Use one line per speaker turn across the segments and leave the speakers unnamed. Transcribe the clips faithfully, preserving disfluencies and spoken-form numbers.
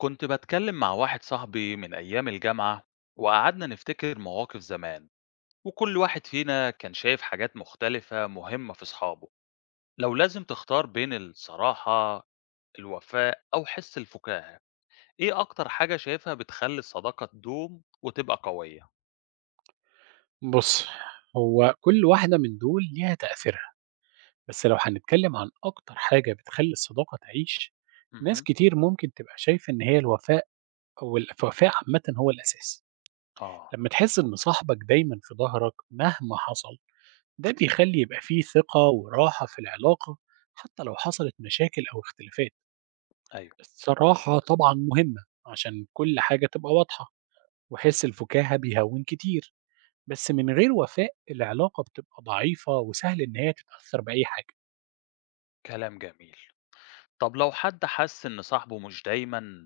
كنت بتكلم مع واحد صاحبي من أيام الجامعة وقعدنا نفتكر مواقف زمان وكل واحد فينا كان شايف حاجات مختلفة مهمة في أصحابه. لو لازم تختار بين الصراحة، الوفاء أو حس الفكاهة، إيه أكتر حاجة شايفها بتخلي الصداقة تدوم وتبقى قوية؟
بُص، هو كل واحدة من دول ليها تأثيرها، بس لو هنتكلم عن أكتر حاجة بتخلّي الصداقة تعيش، ناس
مهم.
كتير ممكن تبقى شايفة إن هي الوفاء أو الوفاء عامةً هو الأساس،
آه.
لمّا تحس إن صاحبك دايمًا في ضهرك مهما حصل، ده بيخلّي يبقى في ثقة وراحة في العلاقة حتى لو حصلت مشاكل أو اختلافات.
أيوه.
الصراحة طبعًا مهمة عشان كل حاجة تبقى واضحة، وحس الفُكاهة بيهوّن كتير. بس من غير وفاء العلاقة بتبقى ضعيفة وسهل إن هي تتأثر بأي حاجة.
كلام جميل. طب لو حد حس إن صاحبه مش دايما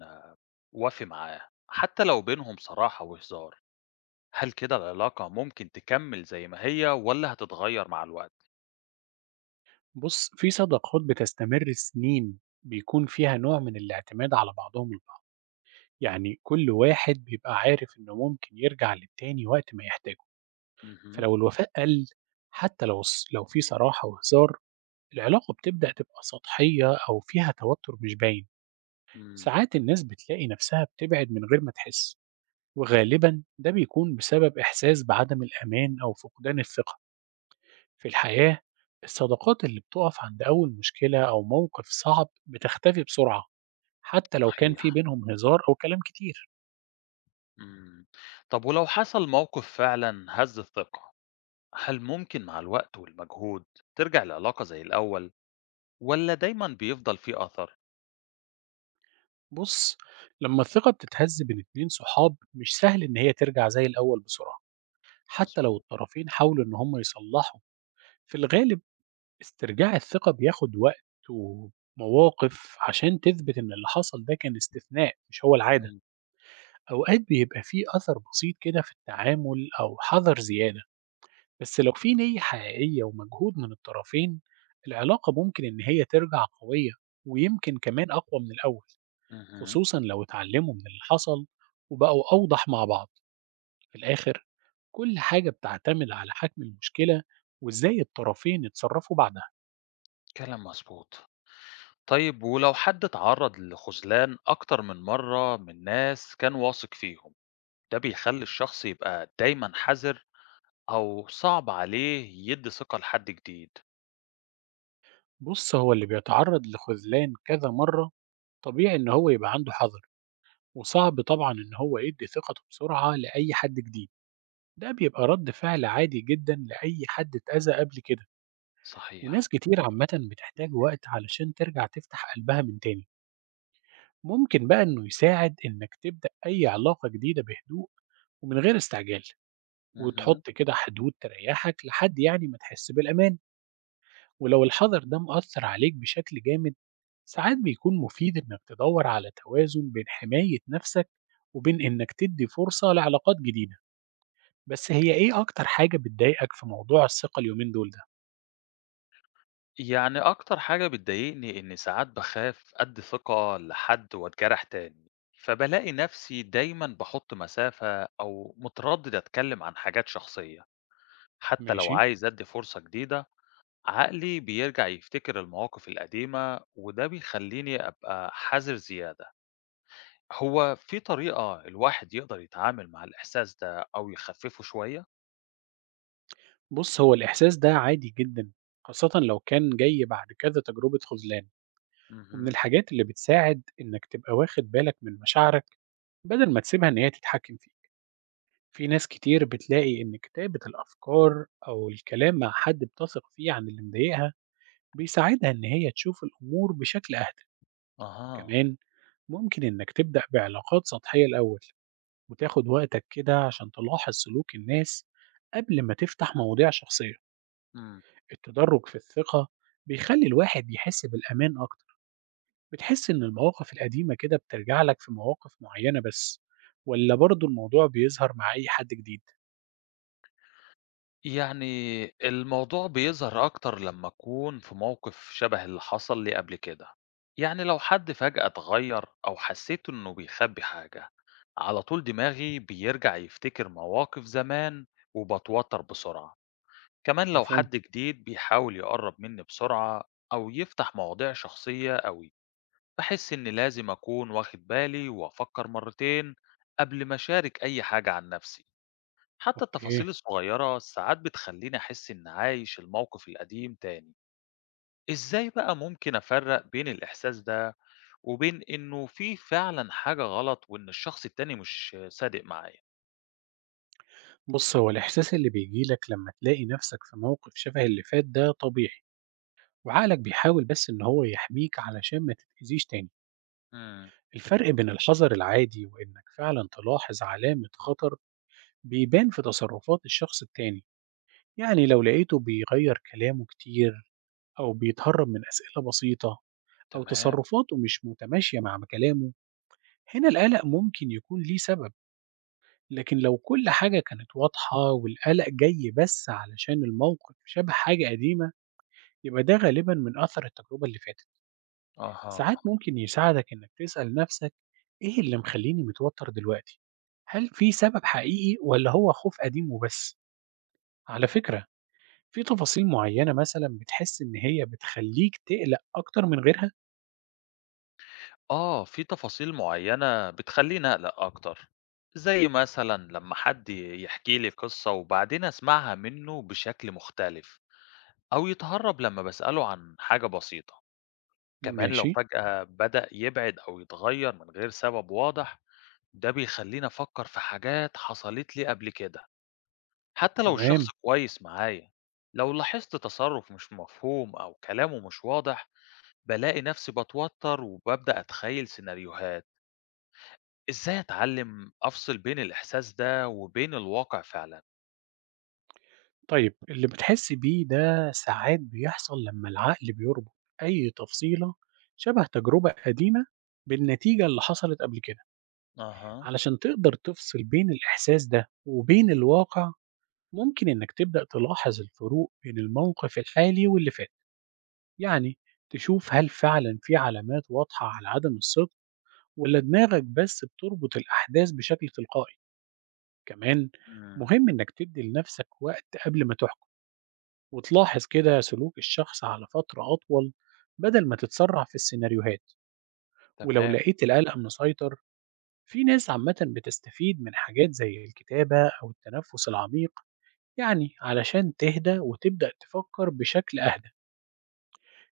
وافي معاه حتى لو بينهم صراحة وهزار، هل كده العلاقة ممكن تكمّل زي ما هي والّا هتتغيّر مع الوقت؟
بص، في صداقات بتستمر سنين بيكون فيها نوع من الاعتماد على بعضهم البعض، يعني كل واحد بيبقى عارف إنه ممكن يرجع للتاني وقت ما يحتاجه.
اهم،
فلو الوفاء قل، حتى لو الص- لو في صراحة وهزار، العلاقة بتبدأ تبقى سطحية أو فيها توتر مش باين.
إمم،
ساعات الناس بتلاقي نفسها بتبعد من غير ما تحس، وغالبا ده بيكون بسبب إحساس بعدم الأمان أو فقدان الثقة في الحياة. الصداقات اللي بتقف عند أول مشكلة أو موقف صعب بتختفي بسرعة، حتى لو كان في
صحيح،
بينهم هزار أو كلام كتير.
إمم. طب ولو حصل موقف فعلًا هَز الثقة، هل ممكن مع الوقت والمجهود ترجع العلاقة زي الأول والّا دايمًا بيفضل في أثر؟
بص، لما الثقة بتتهز بين اتنين صحاب مش سهل إن هي ترجع زي الأول بسرعة، حتى لو
مضبوط،
الطرفين حاولوا إن هم يصلحوا. في الغالب، استرجاع الثقة بياخد وقت ومواقف عشان تثبت إن اللي حصل ده كان استثناء مش هو العادة.
إمم،
أوقات بيبقى فيه أثر بسيط كده في التعامل أو حذر زيادة، بس لو في نية حقيقية ومجهود من الطرفين، العلاقة ممكن إن هي ترجع قوية، ويمكن كمان أقوى من الأول.
اهم،
خصوصا لو اتعلموا من اللي حصل وبقوا أوضح مع بعض. في الآخر، كل حاجة بتعتمد على حجم المشكلة وإزاي الطرفين يتصرفوا بعدها.
كلام مضبوط. طيب ولو حد اتعرّض لخذلان أكتر من مرّة من ناس كان واثق فيهم، ده بيخلّي الشخص يبقى دايمًا حذر أو صعب عليه يدّي ثقة لحد جديد؟
بص، هو اللي بيتعرض لخذلان كذا مرة طبيعي إن هو يبقى عنده حذر، وصعب طبعا إن هو يدي ثقته بسرعة لأي حد جديد. ده بيبقى رد فعل عادي جدا لأي حد اتأذى قبل كده. وناس
صحيح.
كتير عامةً بتحتاج وقت علشان ترجع تفتح قلبها من تاني، ممكن بقى إنه يساعد إنك تبدأ أي علاقة جديدة بهدوء ومن غير استعجال،
اهم.
وتحط كده حدود تريحك لحد يعني ما تحس بالأمان، ولو الحذر ده مأثر عليك بشكل جامد، ساعات بيكون مفيد إنك تدور على توازن بين حماية نفسك وبين إنك تدي فرصة لعلاقات جديدة، بس هي إيه أكتر حاجة بتضايقك في موضوع الثقة اليومين دول ده؟
يعني أكتر حاجة بتضايقني إني ساعات باخاف أدّي ثقة لحد وأتجرح تاني، فبالاقي نفسي دايمًا باحُط مسافة أو متردد أتكلم عن حاجات شخصية، حتى لو
ماشي.
عايز أدّي فرصة جديدة، عقلي بيرجع يفتكر المواقف القديمة وده بيخلّيني أبقى حذر زيادة. هو في طريقة الواحد يقدر يتعامل مع الإحساس ده أو يخفّفه شوية؟
بُص، هو الإحساس ده عادي جدًا، خاصةً لو كان جاي بعد كذا تجربة خذلان، ومن
اهم.
الحاجات اللي بتساعد إنك تبقى واخد بالك من مشاعرك بدل ما تسيبها إن هي تتحكم فيك. في ناس كتير بتلاقي إن كتابة الأفكار أو الكلام مع حد بتثق فيه عن اللي مضايقها بيساعدها إن هي تشوف الأمور بشكل أهدى.
أها،
كمان، ممكن إنك تبدأ بعلاقات سطحية الأول، وتاخد وقتك كده عشان تلاحظ سلوك الناس قبل ما تفتح مواضيع شخصية.
إمم.
التدرج في الثقة بيخلّي الواحد يحس بالأمان أكتر. بتحس إن المواقف القديمة كده بترجع لك في مواقف معيّنة بس، والّا برضه الموضوع بيظهر مع أي حد جديد؟
يعني الموضوع بيظهر أكتر لمّا أكون في موقف شبه اللي حصل لي قبل كده. يعني لو حد فجأة اتغيّر أو حسّيت إنه بيخبّي حاجة، على طول دماغي بيرجع يفتكر مواقف زمان وباتوتر بسرعة. كمان لو
مفهوم.
حد جديد بيحاول يقرّب منّي بسرعة أو يفتح مواضيع شخصية أوي، باحس إني لازم أكون واخد بالي وأفكّر مرّتين قبل ما أشارك أي حاجة عن نَفْسي. حتى
أوكي،
التفاصيل الصغيرة ساعات بتخليني أحس إن عايش الموقف القديم تاني. إزاي بقى ممكن أفرق بين الإحساس ده وبين إنه في فعلا حاجة غلط وإن الشخص التاني مش صادق معايا؟
بُص، هو الإحساس اللي بييجي لك لمّا تلاقي نفسك في موقف شبه اللي فات ده طبيعي، وعقلك بيحاول بس إن هو يحميك علشان ما تتأذيش تاني.
امم.
الفرق بين الحذر العادي وإنك فعلًا تلاحظ علامة خطر بيبان في تصرفات الشخص التاني، يعني لو لقيته بيغيّر كلامه كتير أو بيتهرب من أسئلة بسيطة أو
تمام.
تصرفاته مش متماشية مع كلامه، هنا القلق ممكن يكون ليه سبب. لكن لو كل حاجة كانت واضحة والقلق جاي بس علشان الموقف شبه حاجة قديمة، يبقى ده غالبا من أثر التجربة اللي فاتت. ساعات
أها.
ممكن يساعدك إنك تسأل نفسك: إيه اللي مخليني متوتر دلوقتي؟ هل في سبب حقيقي ولا هو خوف قديم وبس؟ على فكرة، في تفاصيل معينة مثلا بتحس إن هي بتخليك تقلق أكتر من غيرها؟
آه في تفاصيل معينة بتخليني أقلق أكتر، زي مثلا لما حد يحكي لي قصة وبعدين أسمعها منه بشكل مختلف أو يتهرب لما بسأله عن حاجة بسيطة. كمان لو
ماشي.
فجأة بدأ يبعد أو يتغير من غير سبب واضح، ده بيخليني أفكر في حاجات حصلت لي قبل كده، حتى لو
تمام.
الشخص كويس معايا. لو لاحظت تصرف مش مفهوم أو كلامه مش واضح، بلاقي نفسي بتوتر وببدأ أتخيل سيناريوهات. إزاي أتعلم أفصل بين الإحساس ده وبين الواقع فعلا؟
طيب اللي بتحسّي بيه ده ساعات بيحصل لمّا العقل بيربط أي تفصيلة شبه تجربة قديمة بالنتيجة اللي حصلت قبل كده،
اها.
علشان تقدر تفصل بين الإحساس ده وبين الواقع، ممكن إنّك تبدأ تلاحظ الفروق بين الموقف الحالي واللي فات، يعني تشوف هل فعلًا في علامات واضحة على عدم الصدق والّا دماغك بس بتربط الأحداث بشكل تلقائي. كمان
مم.
مهم إنّك تدّي لنفسك وقت قبل ما تحكم، وتلاحظ كده سلوك الشخص على فترة أطول بدل ما تتسرع في السيناريوهات. ولو
تمام.
لقيت القلق مسيطر، في ناس عامة بتستفيد من حاجات زي الكتابة أو التنفس العميق، يعني علشان تهدى وتبدأ تفكر بشكل أهدى.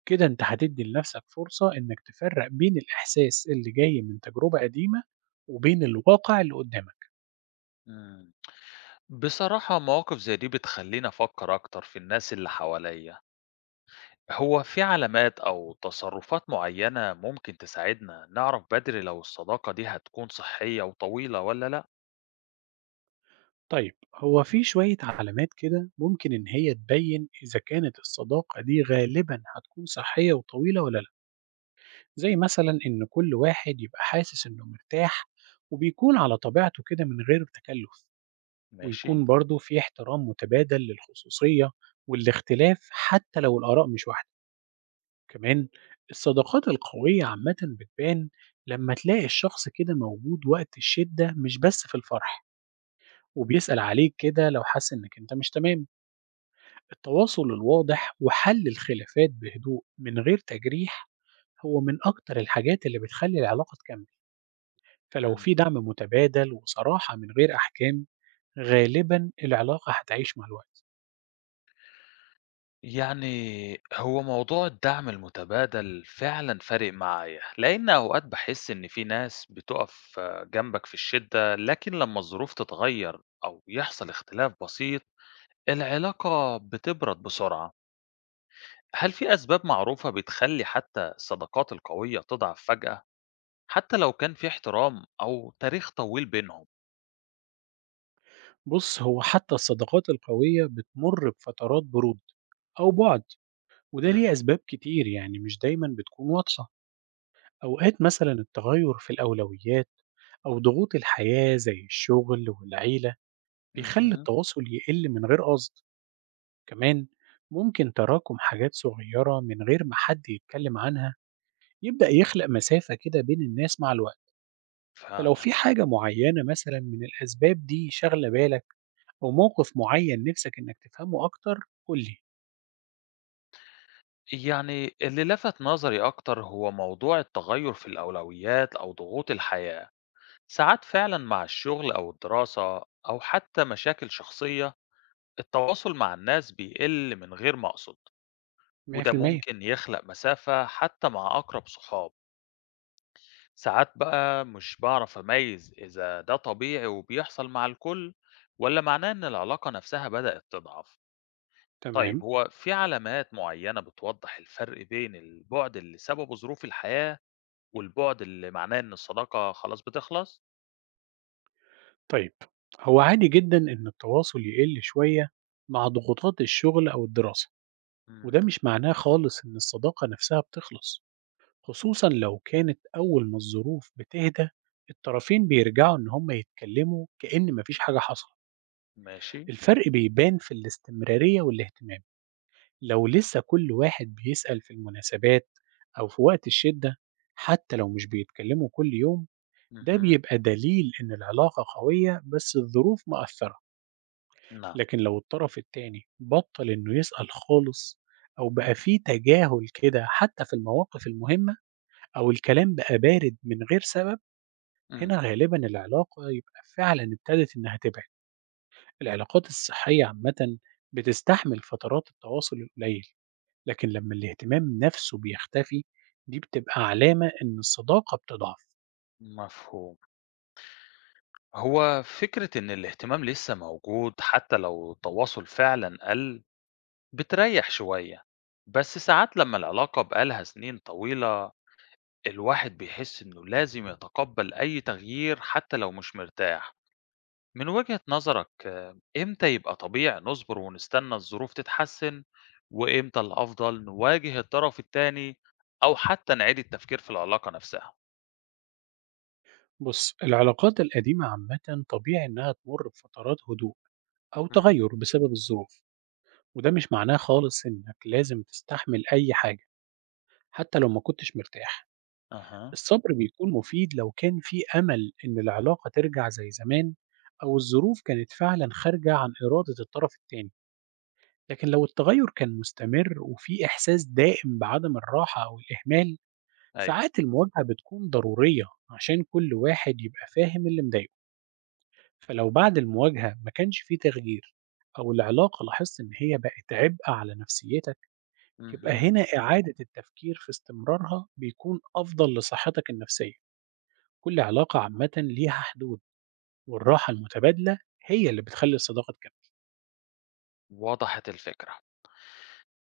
كده أنت هتدي لنفسك فرصة إنك تفرق بين الإحساس اللي جاي من تجربة قديمة وبين الواقع اللي قدامك.
مم. بصراحة مواقف زي دي بتخليني أفكر أكتر في الناس اللي حواليا. هو في علامات أو تصرفات معينة ممكن تساعدنا نعرف بدري لو الصداقة دي هتكون صحية وطويلة ولا لأ؟
طيب، هو في شوية علامات كده ممكن إن هي تبين إذا كانت الصداقة دي غالبا هتكون صحية وطويلة ولا لأ، زي مثلا إن كل واحد يبقى حاسس إنه مرتاح وبيكون على طبيعته كده من غير تكلف،
ماشي؟
ويكون برضه في احترام متبادل للخصوصية والاختلاف حتى لو الآراء مش واحدة. كمان، الصداقات القوية عامة بتبان لما تلاقي الشخص كده موجود وقت الشدة مش بس في الفرح، وبيسأل عليك كده لو حس إنك أنت مش تمام. التواصل الواضح وحل الخلافات بهدوء من غير تجريح هو من أكتر الحاجات اللي بتخلي العلاقة تكمل. فلو
مم.
في دعم متبادل وصراحة من غير أحكام، غالبا العلاقة هتعيش مع الوقت.
يعني هو موضوع الدعم المتبادل فعلا فارق معايا، لأن أوقات بحس إن في ناس بتقف جنبك في الشدة لكن لما الظروف تتغير أو يحصل اختلاف بسيط العلاقة بتبرد بسرعة. هل في أسباب معروفة بتخلي حتى الصداقات القوية تضعف فجأة؟ حتى لو كان في احترام أو تاريخ طويل بينهم.
بص، هو حتى الصداقات القوية بتمر بفترات برود أو بعد، وده
إمم.
ليه أسباب كتير يعني مش دايما بتكون واضحة. أوقات مثلا التغير في الأولويات أو ضغوط الحياة زي الشغل والعيلة بيخلي
اهم.
التواصل يقل من غير قصد. كمان، ممكن تراكم حاجات صغيرة من غير ما حد يتكلم عنها يبدأ يخلق مسافة كده بين الناس مع الوقت. فلو
فعلًا.
في حاجة معينة مثلا من الأسباب دي شاغلة بالك، أو موقف معين نفسك إنك تفهمه أكتر، قول لي.
يعني اللي لفت نظري أكتر هو موضوع التغيُّر في الأولويات أو ضغوط الحياة. ساعات فعلًا مع الشغل أو الدراسة أو حتى مشاكل شخصية، التواصل مع الناس بيقِل من غير ما أقصد، وده
مية في المية.
ممكن يخلق مسافة حتى مع أقرب صحاب. ساعات بقى مش باعرف أميّز إذا ده طبيعي وبيحصل مع الكل، والّا معناه إن العلاقة نفسها بدأت تضعف.
تمام.
طيب هو في علامات معينة بتوضح الفرق بين البعد اللي سببه ظروف الحياة والبعد اللي معناه إن الصداقة خلاص بتخلص؟
طيب، هو عادي جدا إن التواصل يقل شوية مع ضغوطات الشغل أو الدراسة، وده
مم.
مش معناه خالص إن الصداقة نفسها بتخلص، خصوصا لو كانت أول ما الظروف بتهدى الطرفين بيرجعوا إن هما يتكلموا كأن مفيش حاجة حصلت.
ماشي.
الفرق بيبان في الاستمرارية والاهتمام، لو لسه كل واحد بيسأل في المناسبات أو في وقت الشدة حتى لو مش بيتكلموا كل يوم، ده
مهم.
بيبقى دليل إن العلاقة قوية بس الظروف مأثرة.
نعم.
لكن لو الطرف التاني بطل إنه يسأل خالص، أو بقى فيه تجاهل كده حتى في المواقف المهمة، أو الكلام بقى بارد من غير سبب،
مم.
هنا غالبا العلاقة يبقى فعلا ابتدت إنها تبعد. العلاقات الصحية عامة بتستحمل فترات التواصل القليل، لكن لمّا الاهتمام نَفْسه بيختفي، دي بتبقى علامة إن الصداقة بتضعف.
مفهوم. هو فكرة إن الاهتمام لسه موجود حتى لو التواصل فعلا قل بتريح شوية، بس ساعات لما العلاقة بقالها سنين طويلة الواحد بيحس إنه لازم يتقبل أي تغيير حتى لو مش مرتاح. من وجهة نظرك آه، إمتى يبقى طبيعي نصبر ونستنى الظروف تتحسن وإمتى الأفضل نواجه الطرف التاني أو حتى نعيد التفكير في العلاقة نفسها؟
بُص، العلاقات القديمة عامةً طبيعي إنها تمُر بفترات هدوء أو
مم.
تغيُّر بسبب الظروف، وده مش معناه خالص إنك لازم تستحمل أي حاجة حتى لو ما كنتش مرتاح.
أها.
الصبر بيكون مفيد لو كان في أمل إن العلاقة ترجع زي زمان أو الظروف كانت فعلًا خارجة عن إرادة الطرف التاني. لكن لو التغيُّر كان مستمر وفي إحساس دائم بعدم الراحة أو الإهمال،
أيوه.
ساعات المواجهة بتكون ضرورية عشان كل واحد يبقى فاهم اللي مضايقه. فلو بعد المواجهة ما كانش فيه تغيير، أو العلاقة لاحظت إن هي بقت عبء على نفسيتك، يبقى
مهم.
هنا إعادة التفكير في استمرارها بيكون أفضل لصحتك النفسية. كل علاقة عامة ليها حدود، والراحة المتبادلة هي اللي بتخلي الصداقة تكمل.
وضحت الفكرة.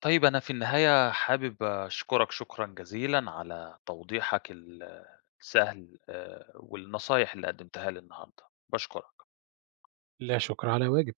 طيب أنا في النهاية حابب أشكرك شكرا جزيلا على توضيحك ال- السهل آه، والنصايح اللي قدمتها لي النهاردة. بشكرك.
لا شكر على واجب.